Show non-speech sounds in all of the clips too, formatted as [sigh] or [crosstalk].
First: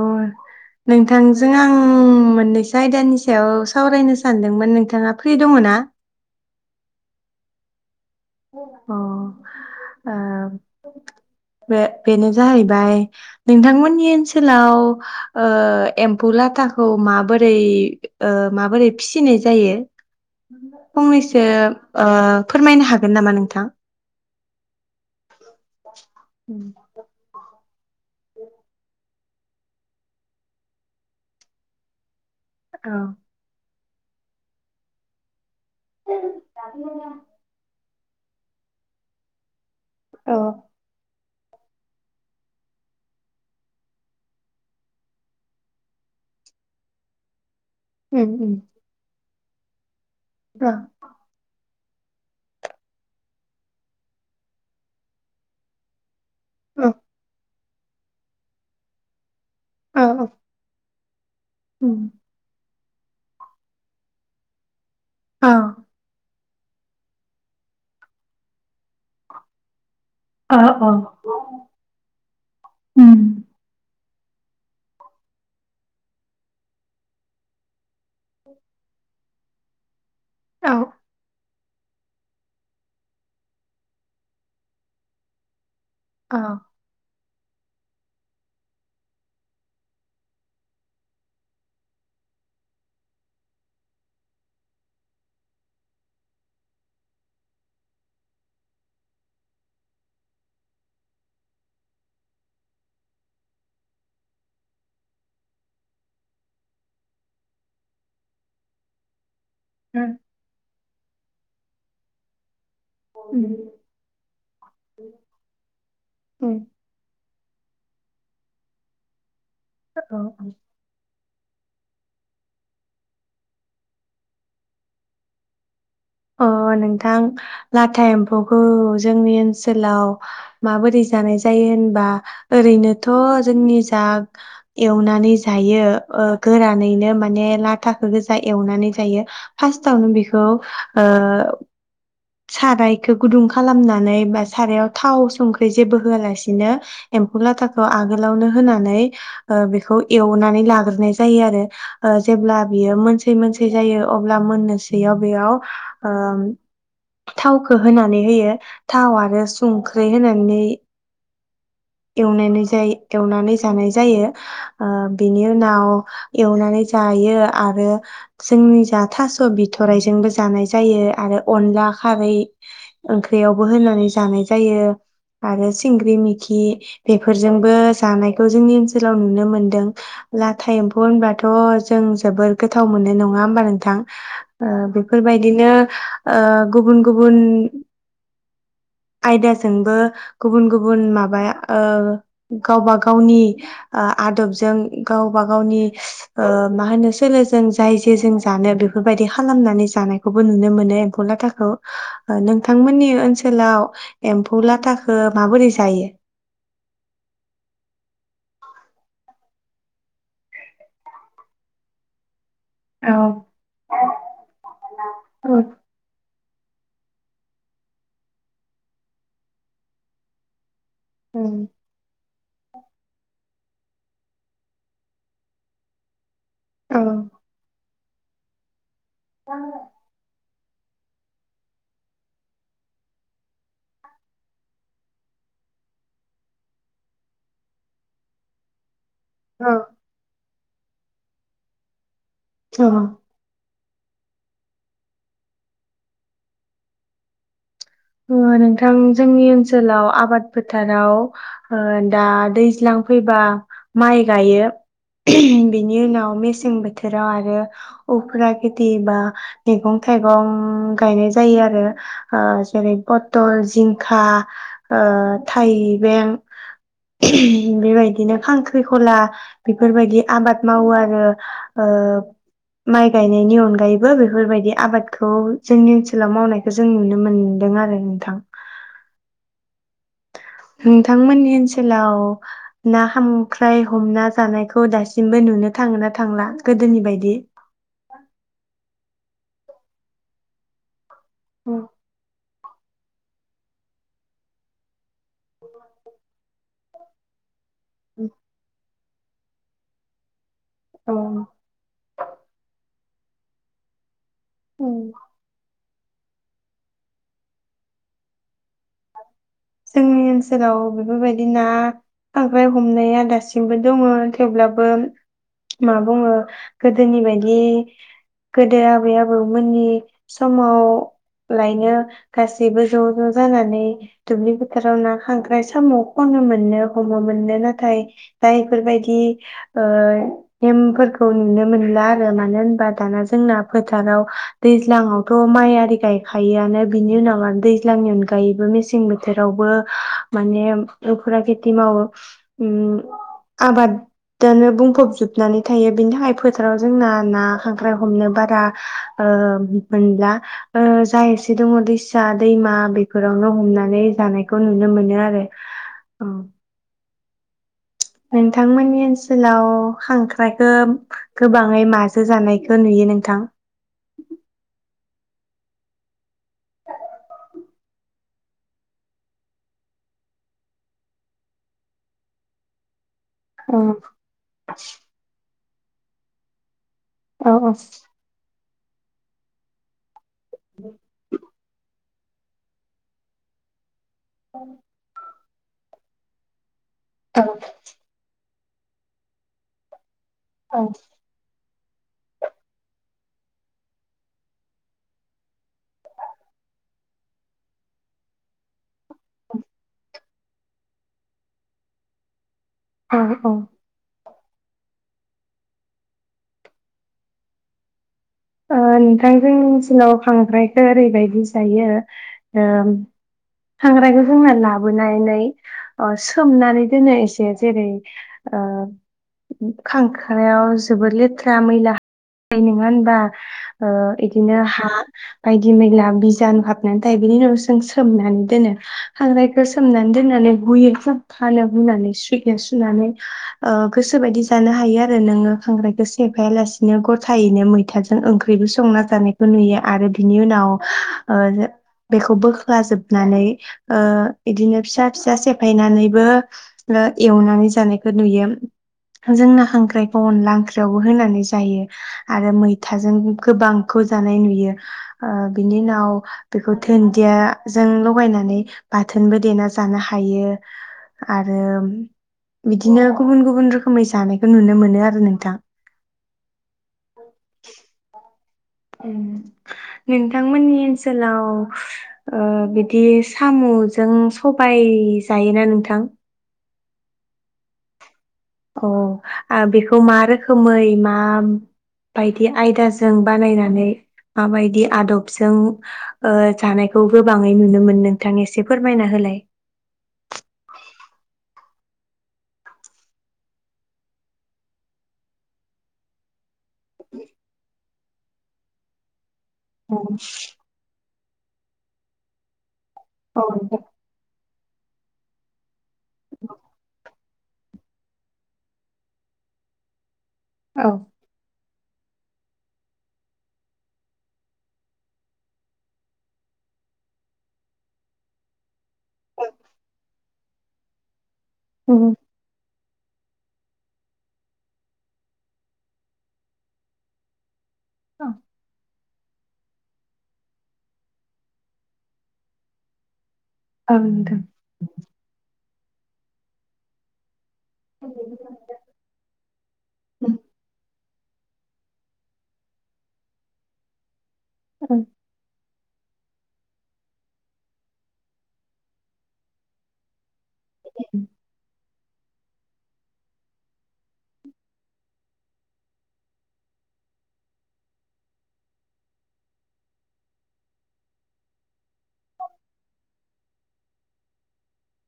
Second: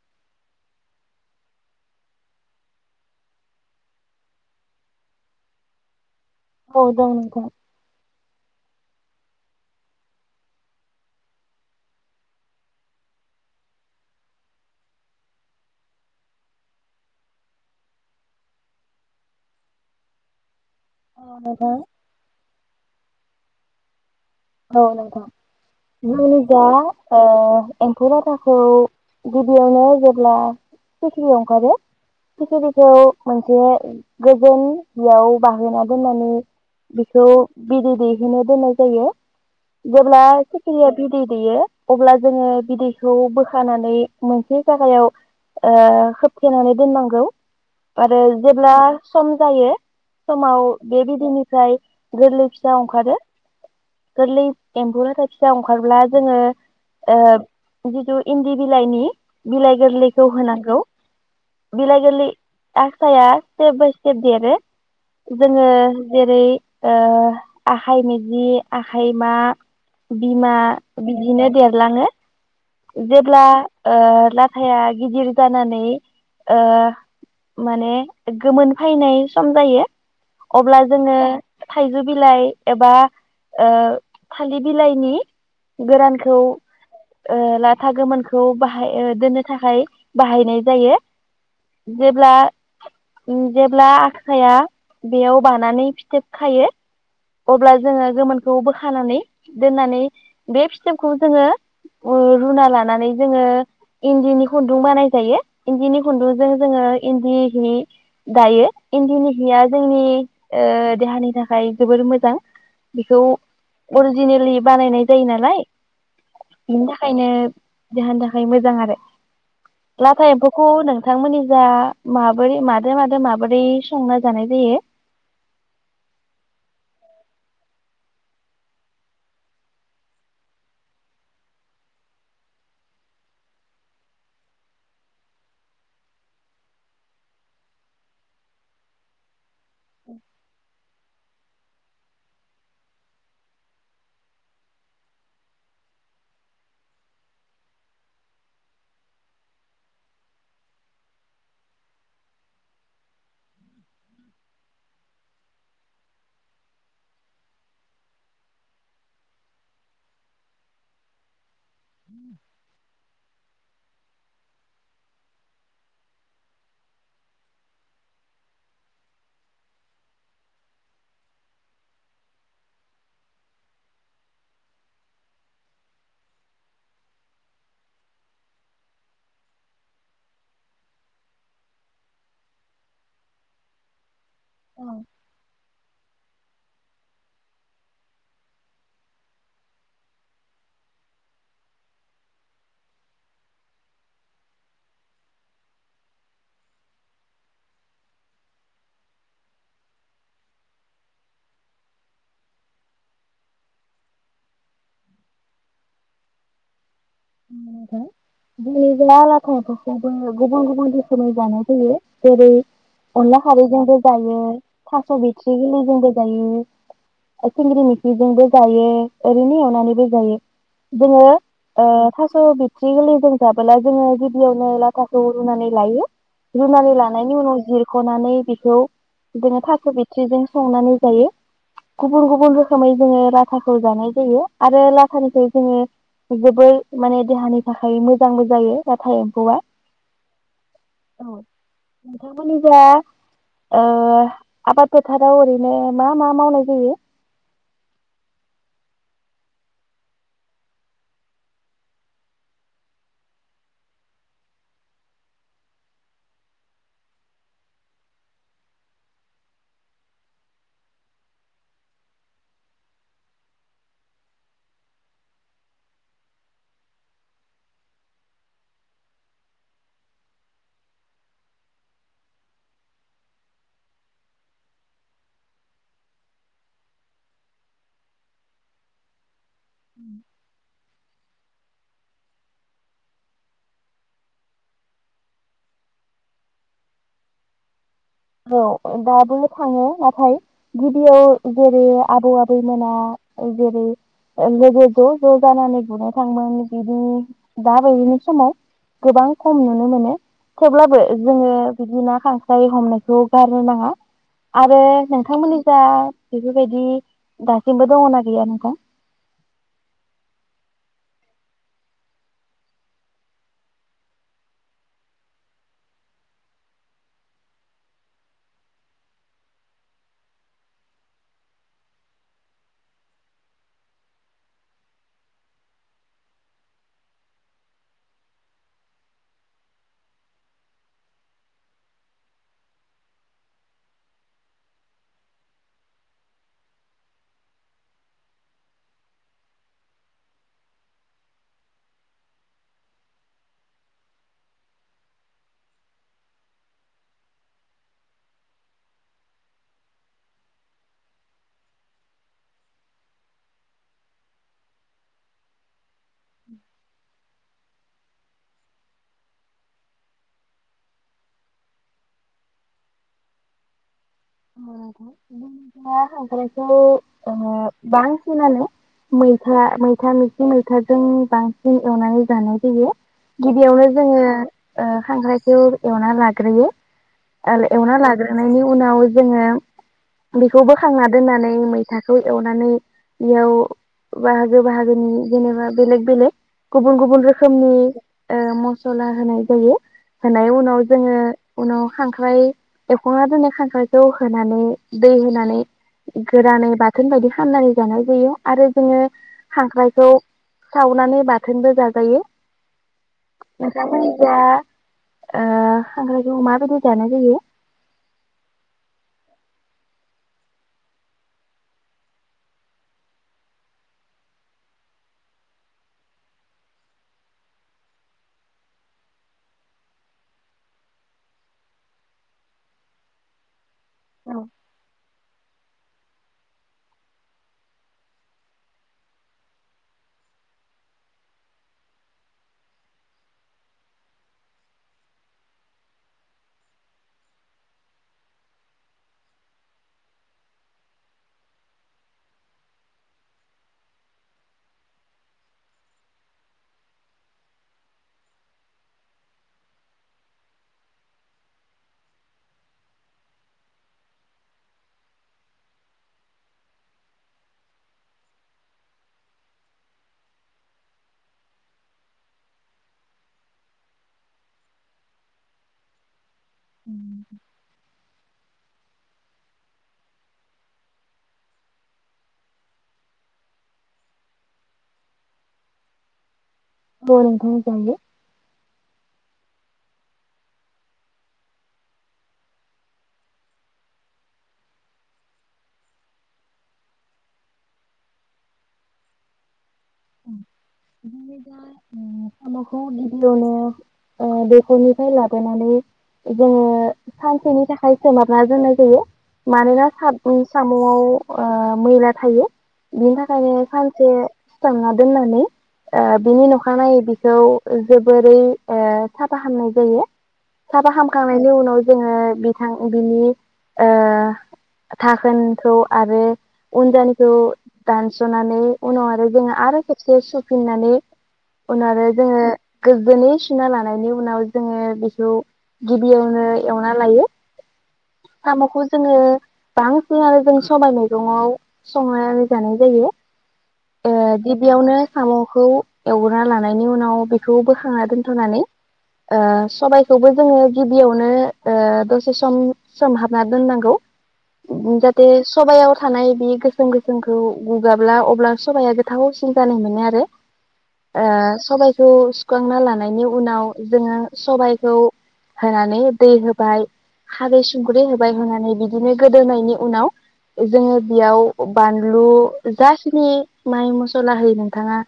अ नोंथांजों आं मोननैसो आयदानि सायाव सावरायनो सानदोंमोन नोंथाङा फ्रि दङ ना औ दं नोथां अ ओ बे बेनो जाहैबाय नोंथांमोननि ओनसोलाव ओ एम्फौ लाथाखौ माबोरै ओ माबोरै फिसिनाय जायो औ फंनैसो नोंथां ओ फोरमायनो हागो गोन‌ नामा नोथां औ नोंथां जोंनिजा ओ एमथौ लाथाखौ गिबियावनो जेब्ला सिखिरियाव ओंखारो सिखिरिखौ औ मोनसे गोजोन बेयाव बाहोना दोननानै बिखौ बिदै दैहैनो दोननाय जायो। जेब्ला औ सिखिरिया बि बि दैै दैयो अब्ला जोङो बिदैखौ बोखानानै मोनसे जागायाव ओ खोबथेनानै दोननांगौ आरो उम उम जेब्ला सम जायो समाव औ बे बिदिनिफ्राय गोरलै फिसा अंखारो गोरलै एम्फौ लाथा फिसा ओंखारब्ला जोङो औ ओ जिथु इन्दि बिलायनि बिलाइ औ औ गोरलैखौ होनांगौ उम बिलाय गोरलै आसाया स्टेप बाय स्टेप देरो औ जोङो जेरै ओ आखाइ मिजि आखाइमा बिमा औ औ बिदिनो देरलाङो। उम जेब्ला ओ लाथाया गिदिर जानानै ओ माने गोमोन फैनाय सम जायो औ अब्ला जोङो थाइजौ बिलाइ एबा ओ थालिर बिलाइनि गोरानखौ औ ओ लाथा गोमोनखौ बाहाय ओ दोननो थाखाय बाहायनाय जायो जेब्ला उ जेब्ला आखाया बेयाव बानानै फिथोब खायो अब्ला जोङो गोमोनखौ बोखानानै दोननानै बे फिथोबखौ जोङो रुना लानानै जोङो इन्दिनि खुन्दुं बानाय जायो इन्दिनि खुन्दुंजों जोङो इन्दि हि दायो इन्दिनि हिया जोंनि ओ देहानि थाखाय जोबोर मोजां बेखौ उम अरिजिनेलि बानायनाय जायो नालाय उम बिनि थाखायनो देहानि थाखाय मोजां आरो औ लाथा एम्फौखौ नोथ नोंथांमोननि जा माबोरै मादो मादो माबोरै संना जानाय जायो अ नोंथां लाथा एम्फौखौ जोंनि ओनसोलाव माबोरै जानाय जायो होनबा ओरैनोथ' जोंनि जा एवनानै जायो ओ गोरानैनो माने लाथाखौ गोजा एवनानै जायो फार्स्टावनो बेखौ ओ सारायखौ गुदुं खालामनानै बा सारायाव थाव संख्रि जेबो होआलासिनो एम्फौ लाथाखौ आगोलावनो होनानै ओ बेखौ एवनानै लाग्रोनाय जायो आरो ओ जेब्ला बियो मोनसेै मोनसै जायो अब्ला मोननोसैयाव बेयाव ओ थावखौ होनानै होयो थाव आरो संख्रै होनानै एवनानै जाय एवनानै जानाय जायो ओ बेनि उनाव एवनानै जायो आरो जोंनि जा थास' बिथ'राइजोंबो जानाय जायो आरो अनला खारै ओंख्रियावबो होनानै जानाय जायो आरो सिंग्रि मिखि बेफोरजोंबो जानायखौ जोंनि ओनसोलाव नुनो मोनदों लाथा एम्फौ होनबाथ' जों जोबोद गोथाव मोननाय नङा होमबा नोंथां ओ औ बेफोरबायदिनो ओ गुबुन गुबुन आयदाजोंबो गुबुन गुबुन माबा ओ गावबा गावनि आदबजों गावबा गावनि ओ मा होनो सोलोजों जाय जेजों जानो बेफोरबायदि खालामनानै जानायखौबो नुनो मोनो एम्फौ लाथाखौ नोंथांमोननि ओनसोलाव एम्फौ लाथाखौ माबोरै जायो? जै बे लाथाफोरखौबो गुबुन गुबुन रोखोमै जानाय फैयो जेरै औ अनला खारैजोंबो जायो थास' बिथ्रि औ गैरलैबो जायो सिंग्रि मिख्रिजोंबो जायो ओरैनो एवनानैबो जायो जोङो ओ थासो बिथ्रि गोलै जों जाबला जोङो गिबियावनो लाथखौ रुनानै लायो रुनानै औ लानायनि उनाव जिर ख'नानै बेखौ बिदिनो थास बिथ्रिजों संनानै जायो गुबुन गुबुन रोखोमै जोङो लाथाखौ जानाय जायो आरो लाथानिफ्राय जोङो जोबोर माने देहानि थाखाय मोजांबो जायो थाव एम्फौआ औ औ नोंथांमोननि जा औ ओ आबाद फोथाराव ओरैनो मा मा मावनाय जायो ओ नोंथां जोंनि ओनसोलाव आबाद फोथाराव ओ दा दैज्लां फैबा माइ गायो बेनि उनाव मेसें बोथोराव आरो उफुरा खेथि बा मैगं थाइगं गायनाय जायो आरो ओ जेरै पथल जिंखा ओ थाइबें बेबायदिनो खांख्रिखला बेफोरबायदि आबाद मावो आरो ओ माइ गायनायनि अनगायैबो बेफोरबायदि आबादखौ जोंनि ओनसोलाव मावनायखौ जों नुनो मोन दों आरो नोंथां नोंथांमोननि ओनसोलाव ना खामख्राय हमना जानायखौ दासिमबो नुनो थाङो ना थांला गोदोनि बायदि? औ दाबोनो थाङो नाथाय औ जेरै आबौ आबै बैमोना जेरै लोगो ज' ज' जानानै गुरनो थाङोमोन बिदि दा बावैनो समाव गोबां खम नुनो मोनो। थेवब्लाबो जोङो बिदिनो खांस्राइ हमनो खौ गारनो नाङा आरो नोंथांमोननि जा बेफोरबायदि दासिमबो दङना गैया नोंथां? जोंनि ओनसोलाव बेफोरबायदि ना खांख्राय ह मनाया दासिमबो दङ थेवब्लाबो मा बुङो गोदोनि बायदि गोदो आबै आबौमोननि समाव लायनो गासैबो ज ज जानानै दुब्लि फोथोराव ना खांख्राय साम खनोमोन नो हमोमोन नो नाथाय दा इफोरबायदि ओ नेमफोरखौ नुनो मोनला आरो मानो होनबा दाना जोंना फोथाराव दैज्लाङावथ माइ आरि गायखायोआनो बिनि उनाव आरो दैज्लांनि अनगायैबो मेसें बोथो थोरावबो माने फुरा खेथि मावो उम आबादानो बुंफबजोबनानै थायो बेनि थाखाय फोथाराव जोंना ना खांख्राय हमनो बारा मोनब्ला जा एसे दङ दैसा दैमा बेफोरावनो हमनानै जानायखौ नुनो मोनो आरो औ [inaudible] नोंथांमोननि ओनसोलाव खांख्रायखौ गोबाङै माजो जानायखौ नुयो नोंथां [unintelligible] खांख्रायखौ ओ बांसिनानो मैथा मैथा मैथि मैथाजों बांसिन एवनानै जानाय जायो। औ गिबियावनो जोङो खांख्रायखौ एवना लाग्रोयो औ आरो औ एवना लाग्रोनायनि उनाव जोङो बेखौ बोखांना दोननानै मैथा खौ एवनानै बऔ बाहागो बाहागोनि जेनेबा बेलग बेलग गुबुन गुबुन ओ रोखोमनि म जला होनाय जायो होनाय उनाव औ जोङो उनाव खांख्राइ एखना दोननाय खांख्राय खौ होनानै दै होनानै गोरानै बाथोन बायदि फाननानै जानाय जायो आरो जोङो खांख्रायखौ सावनानै बाथोनबो जाजायो। औ औ दा ओ खांख्रायखौ माबायदि जानाय जायो? ओ नोंथां जों थिङाव खांख्रायखौ ओरैबायदि जायो ओम खांख्रायखौ जोंना लाबोनानै सोमनानै दोनो एसे जेरै ओ खांख्रायाव जोबोर लेथ्रा मैला थायो नोङा होनबा। ओ औ इदिनो हा बायदि मैला बिजानु हाबनानै थायो बेनि उनाव जों सोमनानै दोनो खांख्रायखौ सोमनानै दोननानै हुयो [unintelligible] सुयो सुनानै ओ गोसो बायदि जानो हायो आरो नोङो खांख्रायखौ सेफाया लासिनो गथायैनो मैथाजों जों ओंख्रिबो संना जानायखौ नुयो आरो बिनि उनाव ओ बेखौ बोख्ला जोबनानै ओ बिदिनो फिसा फिसा सेफायनानैबो एवनानै जानायखौ नुयो जोंना खांख्रायखौ अनला ओंख्रियावबो होनानै जायो आरो मै थाजों गोबांखौ जानाय नुयो ओ बिनि उनाव बेखौ दुनदिया जों लगायनानै बाथोनबो देना जानो हायो आरो बिदिनो गुबुन गुबुन रोखोमै जानायखौ नुनो मोनो आरो नोंथां उम नोंथांमोननि ओनसोलाव ओ बिदि सामजों सबाय जायोना नोंथां नंगौ नोंथां जों बे औ आ‌ बेखौ मा रोखोमै मा बादि आयदाजों बानायनानै माबायदि आदबजों जानायखौ गोबाङै नुनो मोन नोंथां एसे फोरमायना होलाय ओमफ्राय सामखौ गिबियावनो ओ दैखरनिफ्राय लाबोनानै जोङो सानसेनि थाखाय सोमहाबना दोननाय जायो। मानोना औ साटनि साम'आव मैला थायो। बिनि औ थाखायनो नोंथां सानसे सोमना दोननानै ओ बिनि नखानायै बिखौ ओ जोबोरै साफाखालामनाय जायो। औ साफा खामखांनायनि उनाव जोङो बिथां बिनि ओ दाखोनखौ आरो उनजानिखौ दानस'नानै उनाव आरो जोंङो आरो खेबसे फिनानै उनाव आरो जोङो गोजोनै सुना लानायनि उनाव जोङो बेखौ गिबियावनो एवना लायो। साम खो जों जोङो बांसिनानो जों सबबाय मैगङाव संनानै जानाय जायो। औ नोंथां। गिबियावनो साम'खौ एवग्रोना लानायनि उनाव बेखौ बोखांना दोनथ'नानै ओ सबायखौबो जोङो गिबि बियावनो ओ दसे सम सोमहाबना दोननांगौ। जाथे सबायाव थानाय बे गोसोम गोसोमखौ गुगाब्ला अब्ला सबाया गोथावसिन जानाय मोनो आरो ओ सबायखौ त' सुखांना लानायनि उनाव जोङो सबायखौ होनानै दै होबाय‌ खारै संख्रि होबाय होनानै बिदिनो गोदौनायनि उनाव जोङो बेयाव बानलु जाखिनि माइ मसला होयो नोंथाङा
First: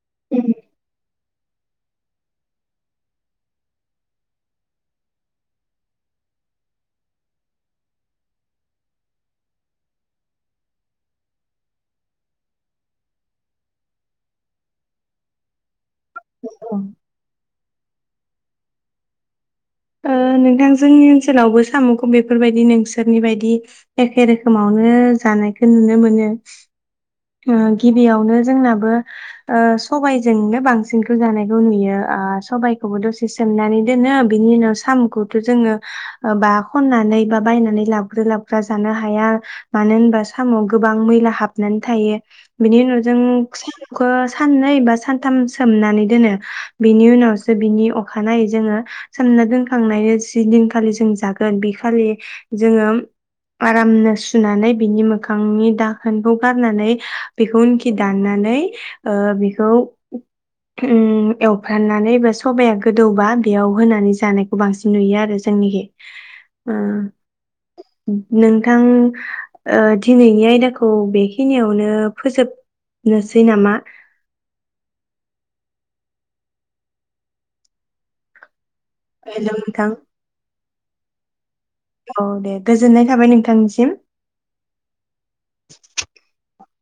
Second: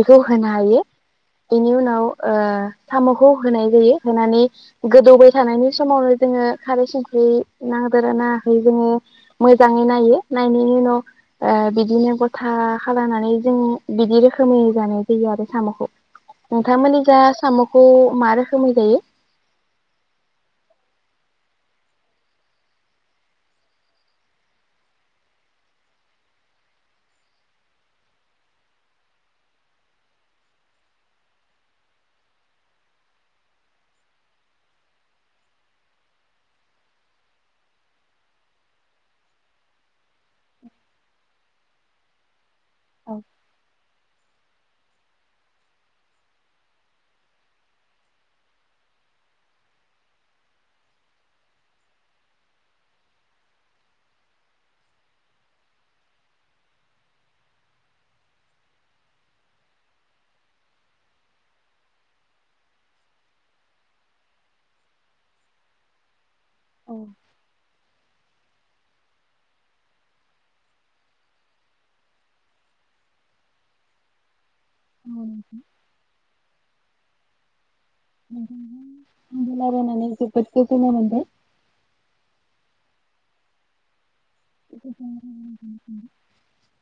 बेखौ होनो हायो। बेनि उनाव ओ साम'खौ होनाय जायो होनानै गोदौबाय थानायनि समावनो जोङो खारै संख्रि नांदोना नाङाखै जोङो मोजाङै नायो नायनायनि उनाव बिदिनो गथा खालामनानै जों बिदि रोखोमै जानाय जायो आरो साम'खौ। नोंथांमोनि जा साम'खौ खौ मा रोखोमै जायो? ओ नोंथां जनि ओनसोलावबो साम'खौ बेफोरबायदि नोंसोरनि बायदि एखे रोखोमावनो जानायखौ नुनो मोनो। गिबियावनो जोंनाबो सबायजोंनो बांसिनखौ जानायखौ नुयो ओ सबायखौबो दसे सोमनानै दोनो बिनि उनाव साम'खौथ' जोङो बा खननानै बा बायनानै लाबग्रो लाबग्रा जानो हाया मानो होनबा साम'आव गोबां मैला हाबनानै थायो। बिनि उनाव औ जों खौ साननै बा सानथाम सोमनानै दोनो बिनि उनावसो बिनि अखानायै जोङो सोमना दोनखांनायनि जि दिनखालि जों जागोन बि खालि जोङो उम आरामनो सुनानै बिनि मोखांनि दाखोनखौ। गारनानै बेखौ उनखि दाननानै ओ बेखौ उम एवफ्राननानै बा सबाया गोदौबा बेयाव होनानै जानायखौ बांसिन नुयो आरो जोंनिखै औ उम नोंथां ओ दिनैनि आयदाखौ बे खिनियावनो फोजोबनोसै नामा? उम [unintelligible] हेलौ आंबो नोंथां रायलायनानै जोबोद गोजोननाय मोनबाय औ दे गोजोननाय थाबाय नोंथांनिसिम गोजोननाय थाबाय नोंथांनिसिम